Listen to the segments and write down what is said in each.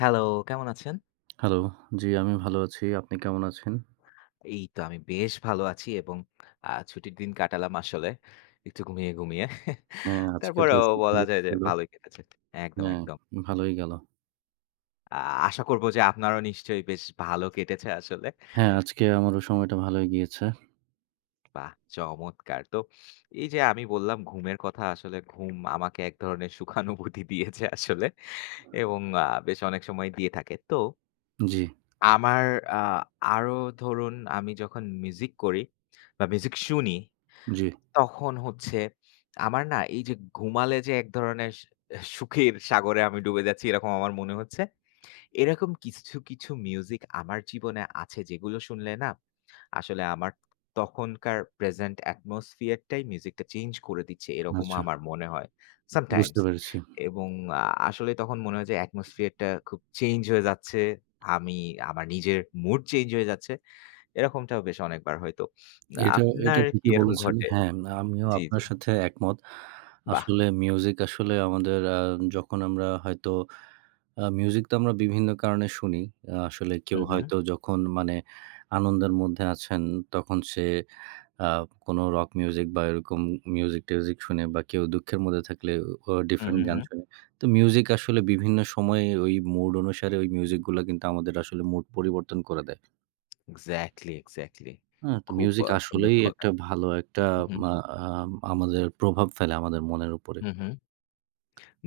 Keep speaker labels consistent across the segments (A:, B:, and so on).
A: Hello! কেমন আছেন?
B: Hello! জি আমিও ভালো আছি। আপনি কেমন আছেন?
A: এই তো আমি বেশ ভালো আছি এবং আ ছুটির দিন কাটালাম আসলে একটু ঘুমিয়ে, ঘুমিয়ে।
B: হ্যাঁ আজকে তো
A: তারপরেও বলা
B: শুক্রবার
A: যায় যে
B: ছিলো।
A: ভালোই কেটেছে একদম,
B: হ্যাঁ,
A: একদম।
B: ভালই গেল।
A: আ আশা করব যে আপনারাও নিশ্চয়ই বেশ ভাল কেটেছে আসলে?
B: হ্যাঁ, আজকে আমারও সময়টা ভালোই গিয়েছে।
A: বাহ চমৎকার! তো এই যে আমি বললাম, ঘুমের কথা আসলে ঘুম আমাকে এক ধরনের সুখানুভূতি দিয়েছে আসলে এবং আ বেশ অনেক সময় দিয়ে থাকে তো
B: জি।
A: আমার আ আরো ধরুন আমি যখন মিউজিক করি বা মিউজিক শুনি,
B: জি।
A: তখন হচ্ছে আমার না এই যে ঘুমালে যে এক ধরনের স সুখের সাগরে আমি ডুবে যাচ্ছি এরকম আমার মনে হচ্ছে। এরকম কিছু, কিছু মিউজিক আমার জীবনে আছে যেগুলো শুনলে না আসলে আমার তখনকার প্রেজেন্ট অ্যাটমসফিয়ার টাই মিউজিকটা চেঞ্জ করে দিচ্ছে এরকমও
B: আচ্ছা।
A: আমার মনে হয়
B: বুঝতে
A: সামটাইমস।
B: পেরেছি।
A: এবং আ আসলে তখন মনে হয় যে অ্যাটমসফিয়ার টা খুব চেইঞ্জ হয়ে যাচ্ছে, আমি আমার নিজের মুড চেঞ্জ হয়ে যাচ্ছে। এরকমটাও বেশ অনেকবার হইতো।
B: এটা এটা
A: আপনার কি
B: ঠিকই
A: এরকম
B: বলেছেন।
A: ঘটে
B: হ্যাঁ আমিও
A: জি, জি।
B: আপনার সাথে একমত।
A: বাহ!
B: আসলে মিউজিক আসলে আমাদের আ যখন আমরা হয়তো আ মিউজিক তো আমরা বিভিন্ন কারণে শুনি। আসলে
A: হু,
B: কেউ
A: হু।
B: হয়তো যখন মানে আনন্দের মধ্যে আছেন তখন সে আ কোনো রক মিউজিক বা এরকম মিউজিক-টিউজিক শুনে বা কেউ দুঃখের মধ্যে থাকলে ও
A: হু,
B: ডিফারেন্ট
A: হু,
B: গান
A: হু।
B: শোনে। তো মিউজিক আসলে বিভিন্ন সময়ে ওই মুড অনুসারে ওই মিউজিকগুলা কিন্তু আমাদের আসলে মুড পরিবর্তন করে দেয়
A: এক্সাক্টলি, এক্সাক্টলি।
B: হ্যাঁ তো
A: খুব
B: মিউজিক
A: আ সুন্দর
B: আসলেই
A: কথা
B: একটা ভালো একটা
A: হু, হু।
B: মা আ আ আমাদের প্রভাব ফেলে আমাদের মনের উপরে।
A: হু, হু।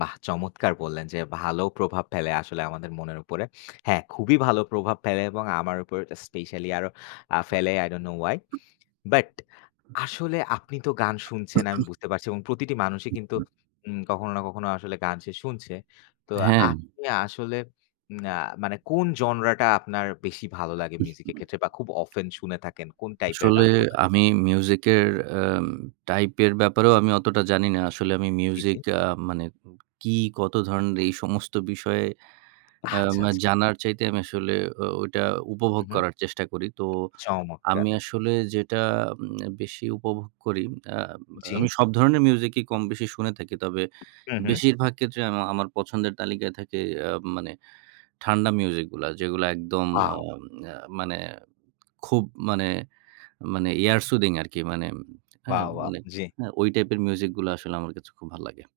A: বাহ! চমৎকার বললেন যে ভালো প্রভাব ফেলে আসলে আমাদের মনের উপরে। হ্যাঁ খুবই ভালো প্রভাব ফেলে এবং আমার উপর স্পেশালি আরো আ ফেলে I don't know why. But আসলে আপনি তো গান শুনছেন আমি বুঝতে পারছি এবং প্রতিটি মানুষই কিন্তু উম কখনো না কখনো আসলে গান সে শুনছে। তো
B: হ্যাঁ।
A: আপনি আসলে অ্যা মানে কোন জনরাটা আপনার বেশি ভালো লাগে
B: উ
A: মিউজিক
B: হু।
A: এর ক্ষেত্রে বা খুব অফেন শুনে থাকেন কোন টাইপের
B: আসলে
A: গানগুলা?
B: আমি মিউজিক এর অ্যা টাইপের ব্যাপারেও আমি অতটা জানি না। আসলে আমি
A: জি, জি।
B: মিউজিক আ মানে উ কী কত ধরণের এই সমস্ত বিষয়ে
A: আচ্ছা,
B: অ্যা
A: আচ্ছা।
B: জানার চাইতে আমি আসলে এ ওইটা
A: হু,
B: উপভোগ
A: হু।
B: করার চেষ্টা করি। তো
A: চমৎকার!
B: আমি আসলে যেটা উম আ বেশি উপভোগ করি অ্যা অ্যা
A: জি।
B: আমি সব ধরণের মিউজিকই কমবেশি শুনে থাকি। তবে
A: হু, হু।
B: বেশিরভাগ ক্ষেত্রে আম আমার পছন্দের তালিকায় থাকে এ মানে ঠান্ডা মিউজিকগুলা। যেগুলা একদম আ
A: ওয়াও!
B: এ মানে খুব মানে, মানে এয়ার সুদিং আরকি। মানে হ্যাঁ
A: ওয়াও! ওয়াও!
B: মানে
A: জি।
B: হ্যাঁ ওই টাইপের মিউজিকগুলা আসলে আমার কাছে খুব ভাল লাগে।